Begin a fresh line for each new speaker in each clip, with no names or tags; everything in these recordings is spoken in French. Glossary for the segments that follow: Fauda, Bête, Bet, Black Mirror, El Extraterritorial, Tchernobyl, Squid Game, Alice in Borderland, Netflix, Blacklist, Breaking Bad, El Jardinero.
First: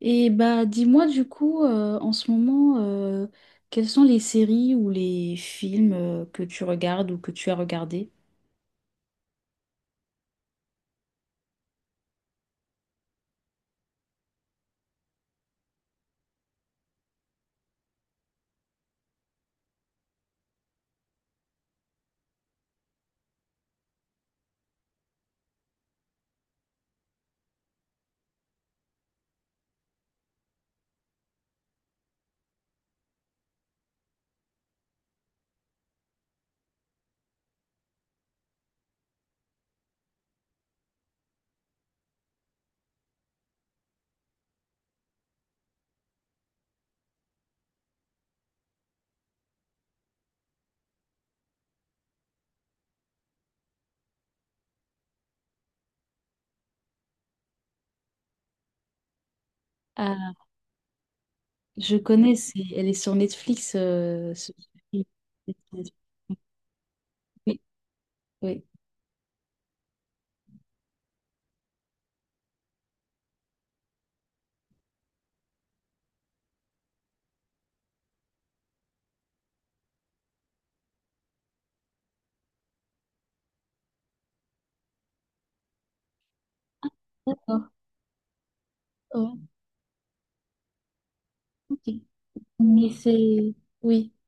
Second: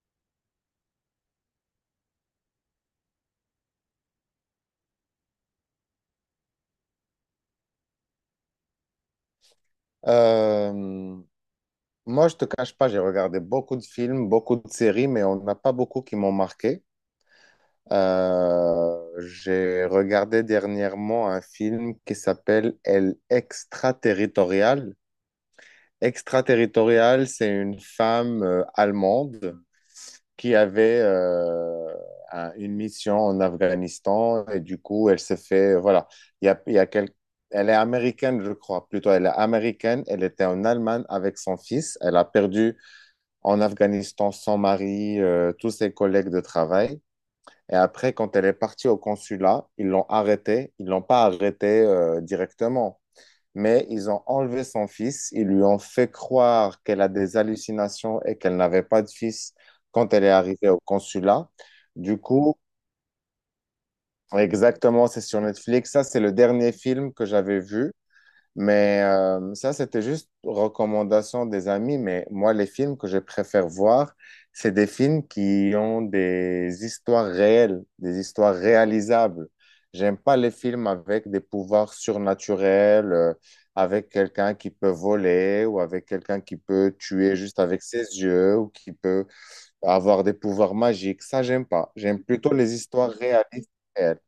Et bah dis-moi du coup en ce moment quelles sont les séries ou les films que tu regardes ou que tu as regardé?
Euh, Moi, je te cache pas, j'ai regardé beaucoup de films, beaucoup de séries, mais on n'a pas beaucoup qui m'ont marqué. J'ai regardé dernièrement un film qui s'appelle El Extraterritorial. Extraterritorial, c'est une femme allemande qui avait une mission en Afghanistan et du coup, elle s'est fait, voilà, il y a elle est américaine, je crois, plutôt, elle est américaine, elle était en Allemagne avec son fils, elle a perdu en Afghanistan son mari, tous ses collègues de travail. Et après, quand elle est partie au consulat, ils l'ont arrêtée. Ils l'ont pas arrêtée directement mais ils ont enlevé son fils, ils lui ont fait croire qu'elle a des hallucinations et qu'elle n'avait pas de fils quand elle est
Ah,
arrivée au consulat.
je
Du
connais,
coup,
elle est sur Netflix.
exactement, c'est sur Netflix. Ça, c'est le dernier film que
Oui,
j'avais vu.
oui.
Mais ça, c'était juste recommandation des amis. Mais moi, les films que je préfère voir, c'est des films qui ont des histoires réelles, des histoires réalisables. J'aime pas les films avec des pouvoirs surnaturels, avec quelqu'un qui peut voler ou avec quelqu'un qui peut tuer juste
D'accord.
avec ses yeux ou qui peut
Ouais,
avoir des pouvoirs magiques. Ça, j'aime
ok.
pas. J'aime plutôt les
Mais
histoires
c'est
réalistes.
oui.
Réelles.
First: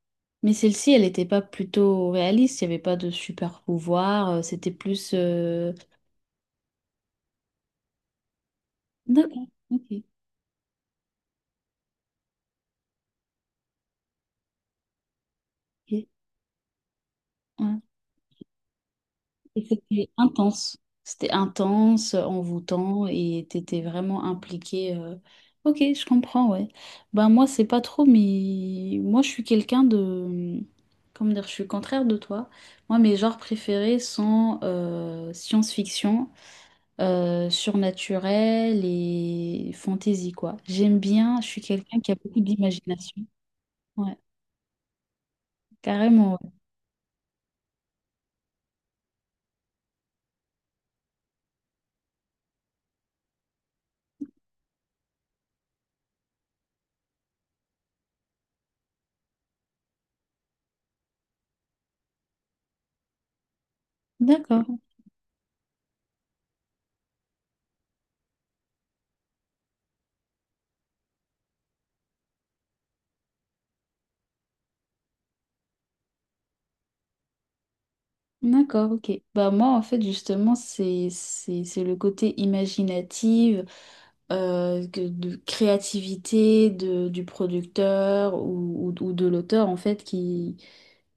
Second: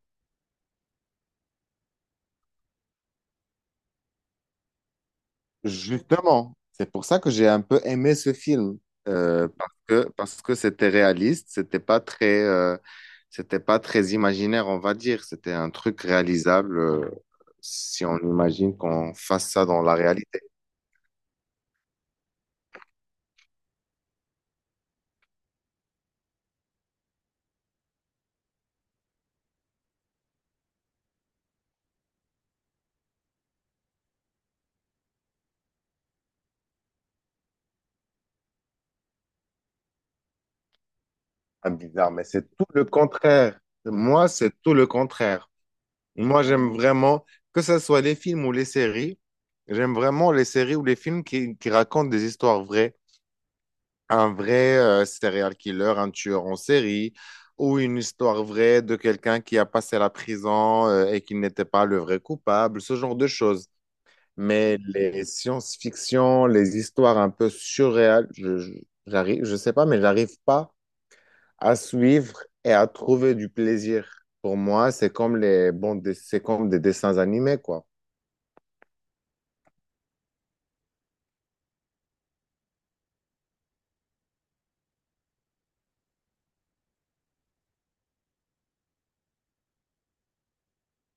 Mais celle-ci, elle n'était pas plutôt réaliste, il n'y avait pas de super pouvoir, c'était plus
Justement, c'est pour ça que j'ai un peu aimé ce film
D'accord,
parce
ok.
que parce que c'était réaliste, c'était pas très imaginaire, on va dire, c'était un truc
Ok.
réalisable
Ouais.
si on imagine qu'on fasse
Et
ça dans la
c'était
réalité.
intense. C'était intense, envoûtant et t'étais vraiment impliqué. Ok, je comprends, ouais. Ben moi, c'est pas trop, mais moi, je suis quelqu'un de... Hmm, comment dire, je suis contraire de toi. Moi, mes genres préférés sont science-fiction, surnaturel et fantasy, quoi. J'aime bien, je suis
Ah,
quelqu'un
bizarre,
qui a
mais
beaucoup
c'est tout le
d'imagination.
contraire.
Ouais,
Moi, c'est tout le contraire.
carrément,
Moi,
ouais.
j'aime vraiment que ce soit les films ou les séries, j'aime vraiment les séries ou les films qui racontent des histoires vraies. Un vrai serial killer, un tueur en série, ou une histoire vraie de quelqu'un qui a passé la prison et qui n'était pas le vrai coupable, ce genre de choses.
D'accord.
Mais les science-fiction, les histoires un peu surréales, j'arrive, je sais pas, mais j'arrive pas à suivre et à trouver du plaisir. Pour moi, c'est comme les bandes, c'est comme des dessins animés, quoi.
D'accord, ok. Bah moi en fait justement c'est le côté imaginatif, de créativité de, du producteur ou de l'auteur en fait qui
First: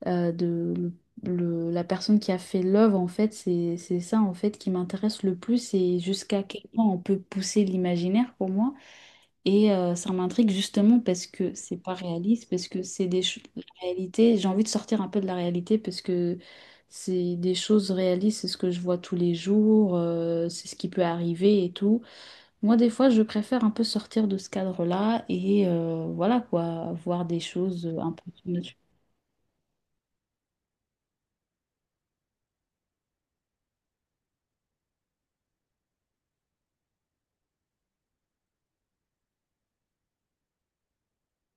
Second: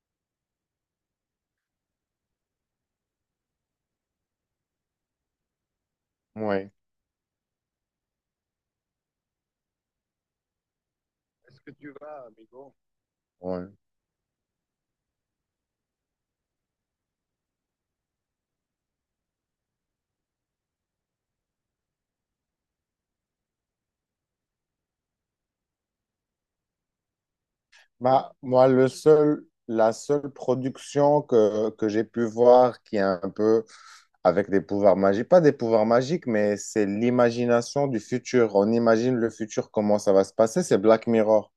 euh, de le- la personne qui a fait l'œuvre en fait c'est ça en fait qui m'intéresse le plus et jusqu'à quel
Ouais,
point on peut pousser l'imaginaire pour moi. Et ça m'intrigue justement parce que c'est pas réaliste, parce que la
ouais.
réalité. J'ai envie de sortir un peu de la réalité parce que c'est des choses réalistes, c'est ce que je vois tous les jours, c'est ce qui peut arriver et tout. Moi, des fois, je préfère un peu sortir de ce cadre-là et voilà quoi, voir des choses un peu
Bah, moi,
surnaturelles.
la seule production que j'ai pu voir qui est un peu avec des pouvoirs magiques, pas des pouvoirs magiques, mais c'est l'imagination du futur. On imagine le futur, comment ça va se passer, c'est Black Mirror.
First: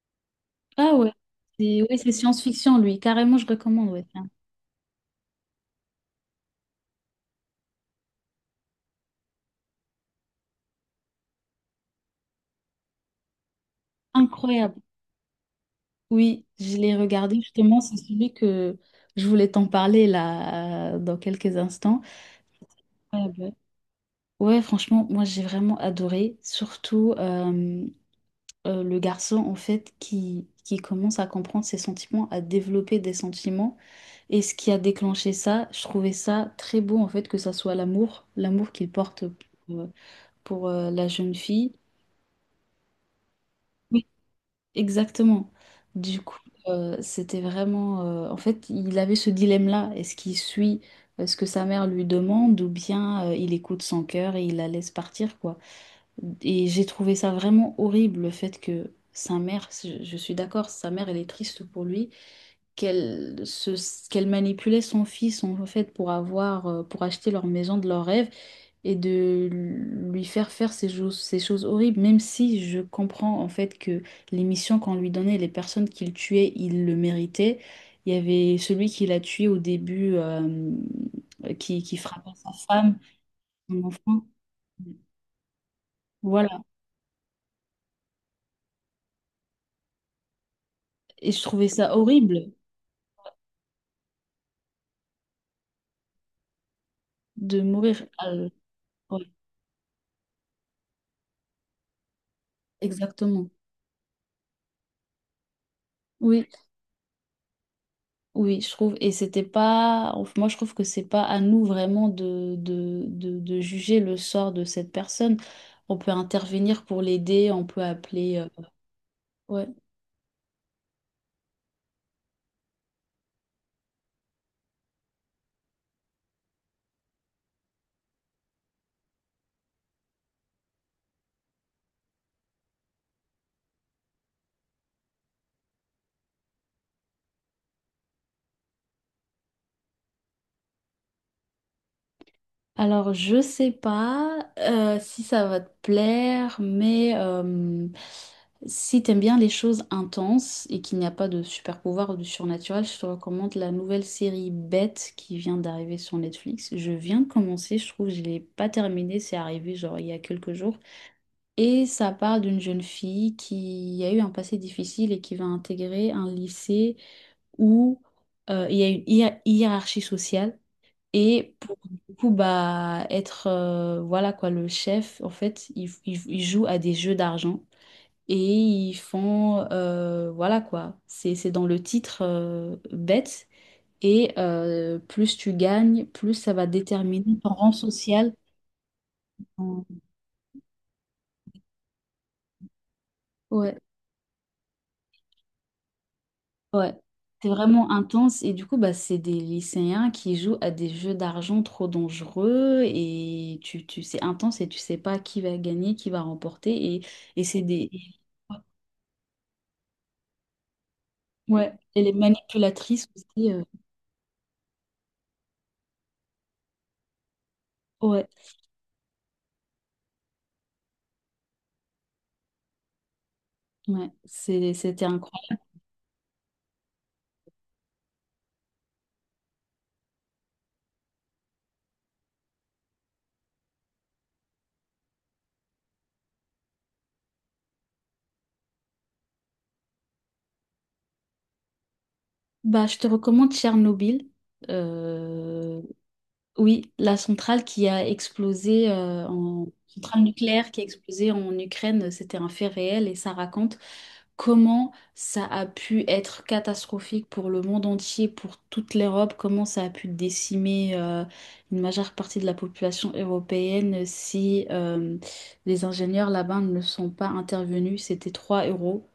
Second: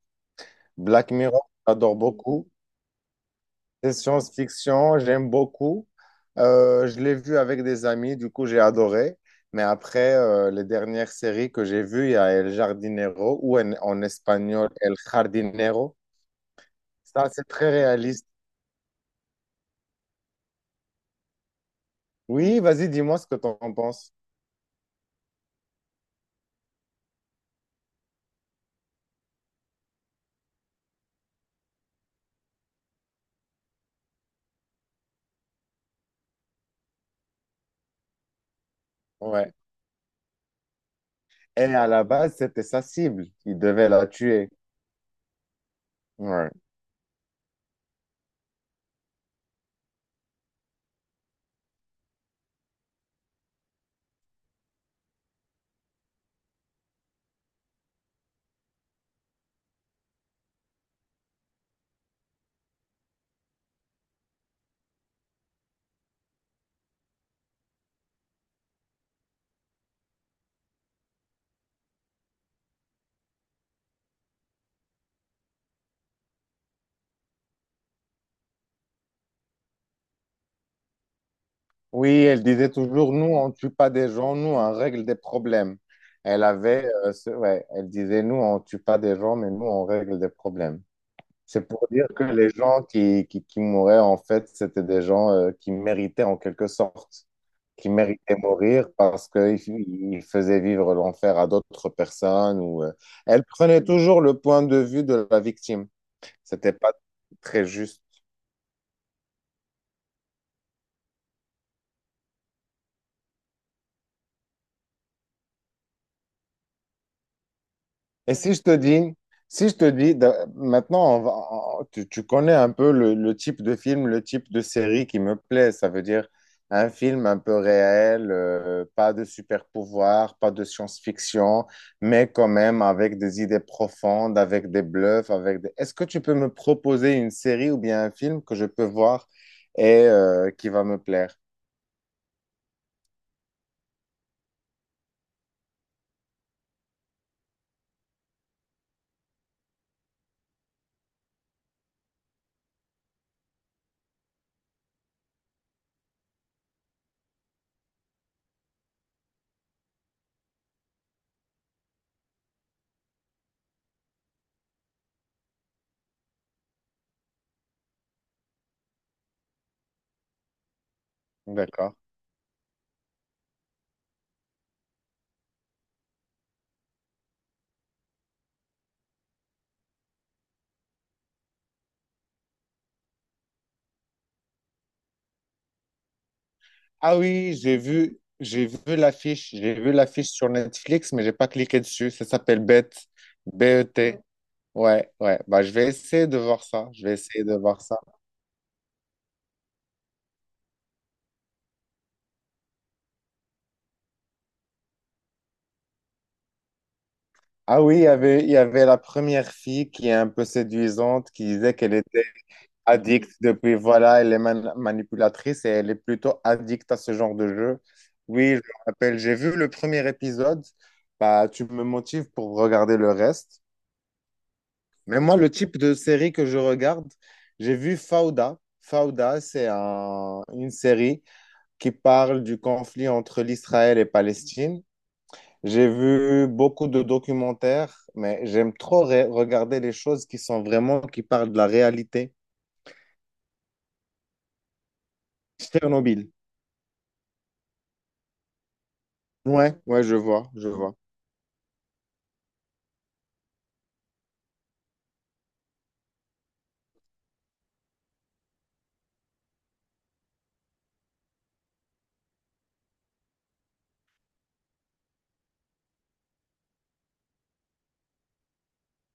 Ah ouais,
Black Mirror,
c'est
j'adore
oui, c'est
beaucoup.
science-fiction lui, carrément, je recommande.
C'est
Ouais. C'est
science-fiction, j'aime beaucoup. Je l'ai vu avec des amis, du coup, j'ai adoré. Mais après, les dernières séries que j'ai vues, il y a El Jardinero ou en espagnol
incroyable.
El Jardinero.
Oui, je l'ai
Ça,
regardé
c'est très
justement, c'est
réaliste.
celui que je voulais t'en parler là dans quelques instants.
Oui, vas-y, dis-moi ce que
Incroyable. Ouais,
t'en penses.
ouais, franchement, moi j'ai vraiment adoré, surtout le garçon en fait qui commence à comprendre ses sentiments, à développer des sentiments. Et ce qui a déclenché ça, je trouvais ça très beau en fait, que ça soit l'amour, l'amour qu'il porte
Ouais.
pour, euh, pour, la jeune fille.
Elle, à la base, c'était sa cible. Il devait la
Oui.
tuer.
Exactement. Du coup,
Ouais.
c'était vraiment... en fait, il avait ce dilemme-là. Est-ce qu'il suit ce que sa mère lui demande ou bien il écoute son cœur et il la laisse partir, quoi? Et j'ai trouvé ça vraiment horrible, le fait que sa mère, je suis d'accord, sa mère, elle est triste pour lui, qu'elle manipulait son fils en fait pour avoir, pour acheter leur maison de leur rêve et de lui faire faire ces choses horribles, même si je comprends en fait que les missions qu'on lui donnait, les personnes qu'il tuait, il le méritait. Il y avait celui qui l'a tué au début, qui
Oui,
frappait
elle
sa
disait
femme,
toujours, nous, on ne tue
son
pas des
enfant.
gens, nous, on règle des problèmes. Elle
Voilà.
avait, ouais, elle disait, nous, on ne tue pas des gens, mais nous, on règle des problèmes.
Et je
C'est
trouvais
pour
ça
dire que les
horrible.
gens qui mouraient, en fait, c'était des gens qui méritaient en quelque sorte,
De
qui
mourir.
méritaient mourir
Ouais,
parce qu'ils faisaient vivre l'enfer à d'autres personnes. Elle
exactement.
prenait toujours le point de vue de la victime.
Oui,
C'était pas très juste.
oui, je trouve. Et c'était pas. Moi, je trouve que c'est pas à nous vraiment de, juger le sort de cette personne. On peut intervenir pour l'aider, on peut
Et
appeler.
si je te dis, si je
Ouais.
te dis, maintenant, tu connais un peu le type de film, le type de série qui me plaît. Ça veut dire un film un peu réel, pas de super pouvoir, pas de science-fiction, mais quand même avec des idées profondes, avec des bluffs, avec des... Est-ce que tu peux me proposer une série ou bien un film que je peux voir et qui va me plaire?
Alors, je sais pas si ça va te plaire, mais si t'aimes bien les choses intenses et qu'il n'y a pas de super pouvoir ou de surnaturel, je te recommande la nouvelle série Bête qui vient d'arriver sur Netflix. Je viens de commencer, je trouve que je l'ai pas terminée, c'est arrivé genre il y a quelques jours. Et ça parle d'une jeune fille qui a eu un passé difficile et qui va intégrer un lycée où il y a une hiérarchie sociale. Et pour
D'accord.
du coup bah être voilà quoi le chef en fait il joue à des jeux d'argent et ils font voilà quoi c'est dans le titre bête et plus tu gagnes plus ça va
Ah
déterminer ton
oui,
rang social.
j'ai vu l'affiche sur Netflix, mais j'ai pas cliqué dessus. Ça s'appelle Bet,
Ouais,
BET. Ouais, ouais. Bah, je vais essayer de voir ça.
ouais,
Je vais essayer
c'est
de voir
vraiment
ça.
intense et du coup bah c'est des lycéens qui jouent à des jeux d'argent trop dangereux et tu c'est intense et tu sais pas qui va gagner qui va remporter et c'est
Ah
des
oui, il y avait la première fille qui est un peu séduisante, qui
ouais,
disait qu'elle
et les
était
manipulatrices
addicte
aussi.
depuis, voilà, elle est manipulatrice et elle est plutôt addicte à ce genre de jeu.
Ouais,
Oui, je me rappelle. J'ai vu le premier épisode. Bah, tu me motives pour regarder le reste.
ouais, c'était
Mais moi, le
incroyable.
type de série que je regarde, j'ai vu Fauda. Fauda, c'est une série qui parle du conflit entre l'Israël et Palestine. J'ai vu beaucoup de documentaires, mais j'aime trop regarder les choses qui sont vraiment, qui parlent de la réalité.
Bah, je te recommande Tchernobyl. Euh,
Tchernobyl.
oui, la centrale qui a explosé en
Ouais, ouais, je
centrale
vois, je
nucléaire qui a
vois.
explosé en Ukraine, c'était un fait réel et ça raconte comment ça a pu être catastrophique pour le monde entier, pour toute l'Europe, comment ça a pu décimer une majeure partie de la population européenne si les ingénieurs là-bas ne sont pas intervenus. C'était 3 héros.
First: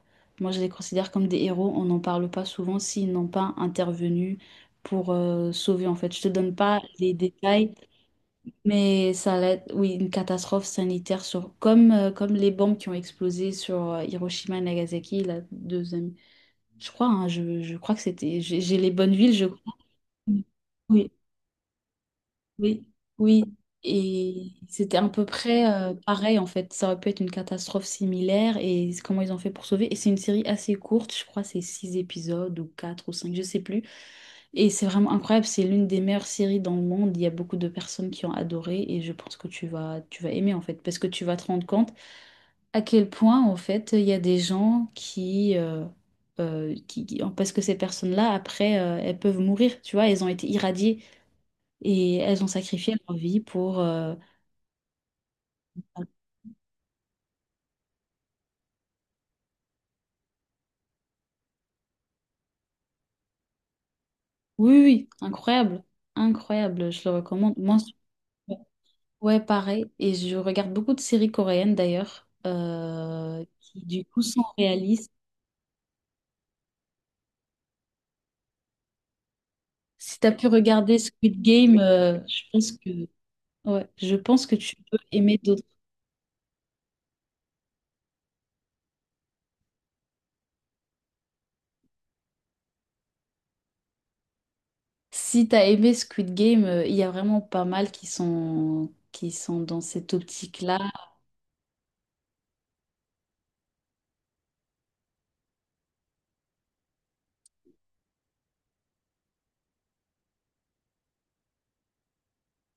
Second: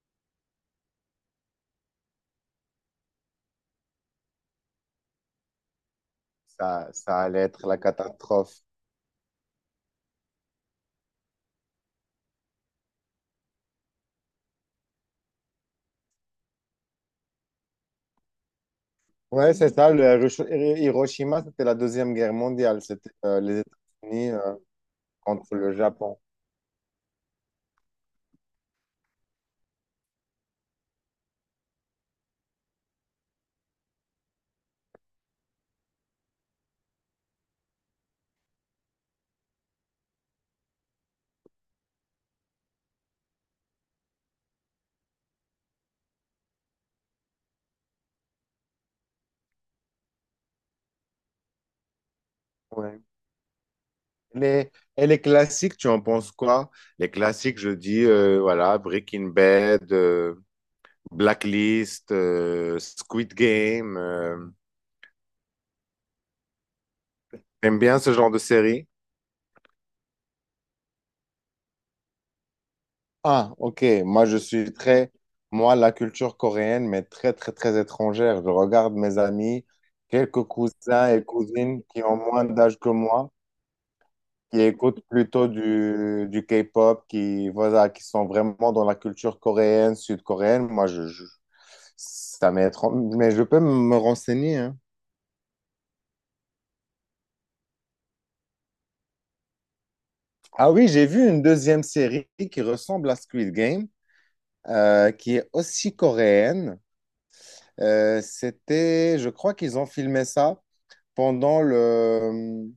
Moi, je les considère comme des héros. On n'en parle pas souvent s'ils n'ont pas intervenu pour sauver, en fait. Je te donne pas
Ça,
les
ça allait être
détails.
la catastrophe.
Mais ça allait être, oui, une catastrophe sanitaire sur, comme, comme les bombes qui ont explosé sur Hiroshima et Nagasaki, la deuxième. Je crois, hein, je crois que c'était. J'ai les bonnes villes, je
Ouais, c'est
crois.
ça.
Oui.
Hiroshima, c'était la Deuxième Guerre mondiale.
Oui,
C'était
oui.
les États-Unis
Et c'était à peu
contre
près
le Japon.
pareil en fait. Ça aurait pu être une catastrophe similaire et c'est comment ils ont fait pour sauver. Et c'est une série assez courte, je crois c'est 6 épisodes ou quatre ou cinq, je sais plus. Et c'est vraiment incroyable, c'est l'une des meilleures séries dans le monde. Il y a beaucoup de personnes qui ont adoré et je pense que tu vas aimer en fait parce que tu vas te rendre compte à quel point en fait il y a des gens qui, parce que ces personnes-là après elles peuvent mourir, tu vois, elles ont été irradiées. Et elles ont sacrifié
Ouais.
leur vie pour...
Les, et les classiques, tu en penses quoi? Les classiques, je dis, voilà, Breaking Bad, Blacklist, Squid Game.
Oui, oui, incroyable. Incroyable, je le recommande. Moi,
T'aimes bien ce genre de
je-
série?
ouais, pareil. Et je regarde beaucoup de séries coréennes d'ailleurs,
Ah, ok.
qui du coup sont réalistes.
Moi, la culture coréenne, mais très, très, très étrangère. Je regarde mes amis,
Si tu as
quelques
pu regarder
cousins et
Squid Game,
cousines qui ont
je
moins
pense
d'âge que
que...
moi,
Ouais, je pense que
qui
tu peux
écoutent
aimer
plutôt
d'autres.
du K-pop, qui, voilà, qui sont vraiment dans la culture coréenne, sud-coréenne. Moi, ça m'est étrange, mais je peux me renseigner, hein.
Si tu as aimé Squid Game, il y a vraiment pas mal qui sont dans cette
Ah
optique-là.
oui, j'ai vu une deuxième série qui ressemble à Squid Game, qui est aussi coréenne. C'était, je crois qu'ils ont filmé ça pendant le,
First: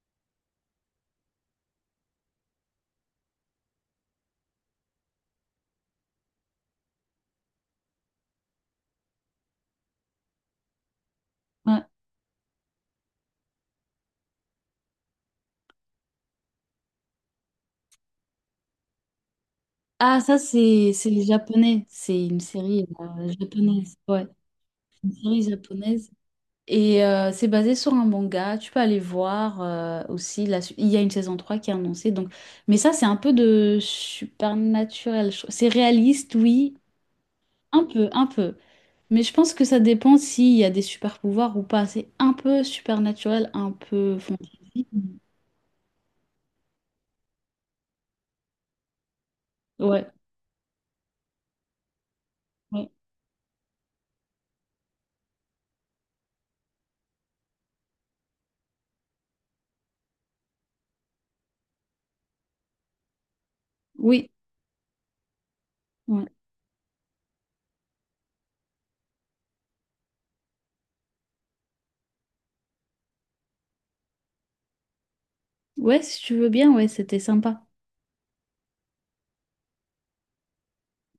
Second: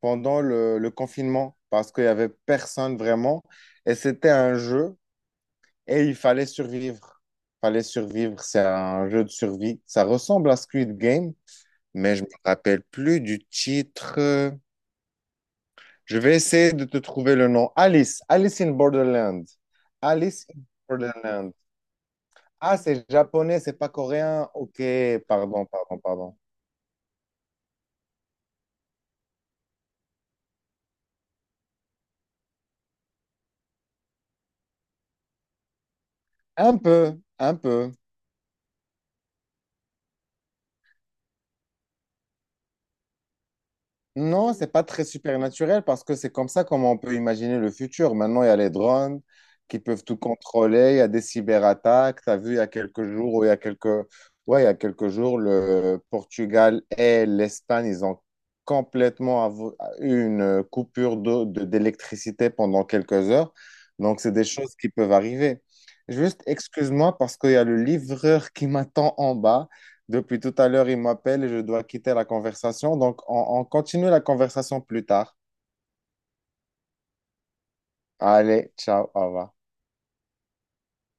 le confinement parce qu'il n'y avait personne vraiment. Et c'était un jeu. Et il fallait survivre. Fallait survivre. C'est un jeu de survie. Ça ressemble à Squid Game,
Ouais.
mais je me rappelle plus du titre. Je vais essayer de te trouver le nom. Alice. Alice in Borderland.
Ah, ça,
Alice in
c'est les
Borderland.
Japonais. C'est une
Ah,
série
c'est japonais, c'est pas
japonaise. Ouais,
coréen. Ok,
une série
pardon, pardon,
japonaise.
pardon.
Et c'est basé sur un manga. Tu peux aller voir aussi. Il y a une saison 3 qui est annoncée. Donc... Mais ça, c'est un peu de supernaturel. C'est réaliste, oui.
Un peu, un
Un
peu.
peu, un peu. Mais je pense que ça dépend s'il y a des super pouvoirs ou pas. C'est un peu supernaturel, un peu
Non, c'est pas
fantasy.
très supernaturel parce que c'est comme ça comme on peut imaginer le futur. Maintenant, il y a les drones qui peuvent
Ouais,
tout contrôler, il y a des cyberattaques. Tu as vu il y a
ouais.
quelques jours ou il y a quelques ouais, il y a quelques jours le Portugal et l'Espagne, ils ont complètement eu une coupure d'électricité pendant quelques heures. Donc,
Oui,
c'est des choses qui peuvent arriver.
ouais.
Juste, excuse-moi parce qu'il y a le livreur qui m'attend en bas. Depuis tout à l'heure, il m'appelle et je dois quitter la conversation. Donc, on continue la conversation plus tard.
Ouais, si tu veux bien, ouais, c'était sympa.
Allez, ciao, au revoir.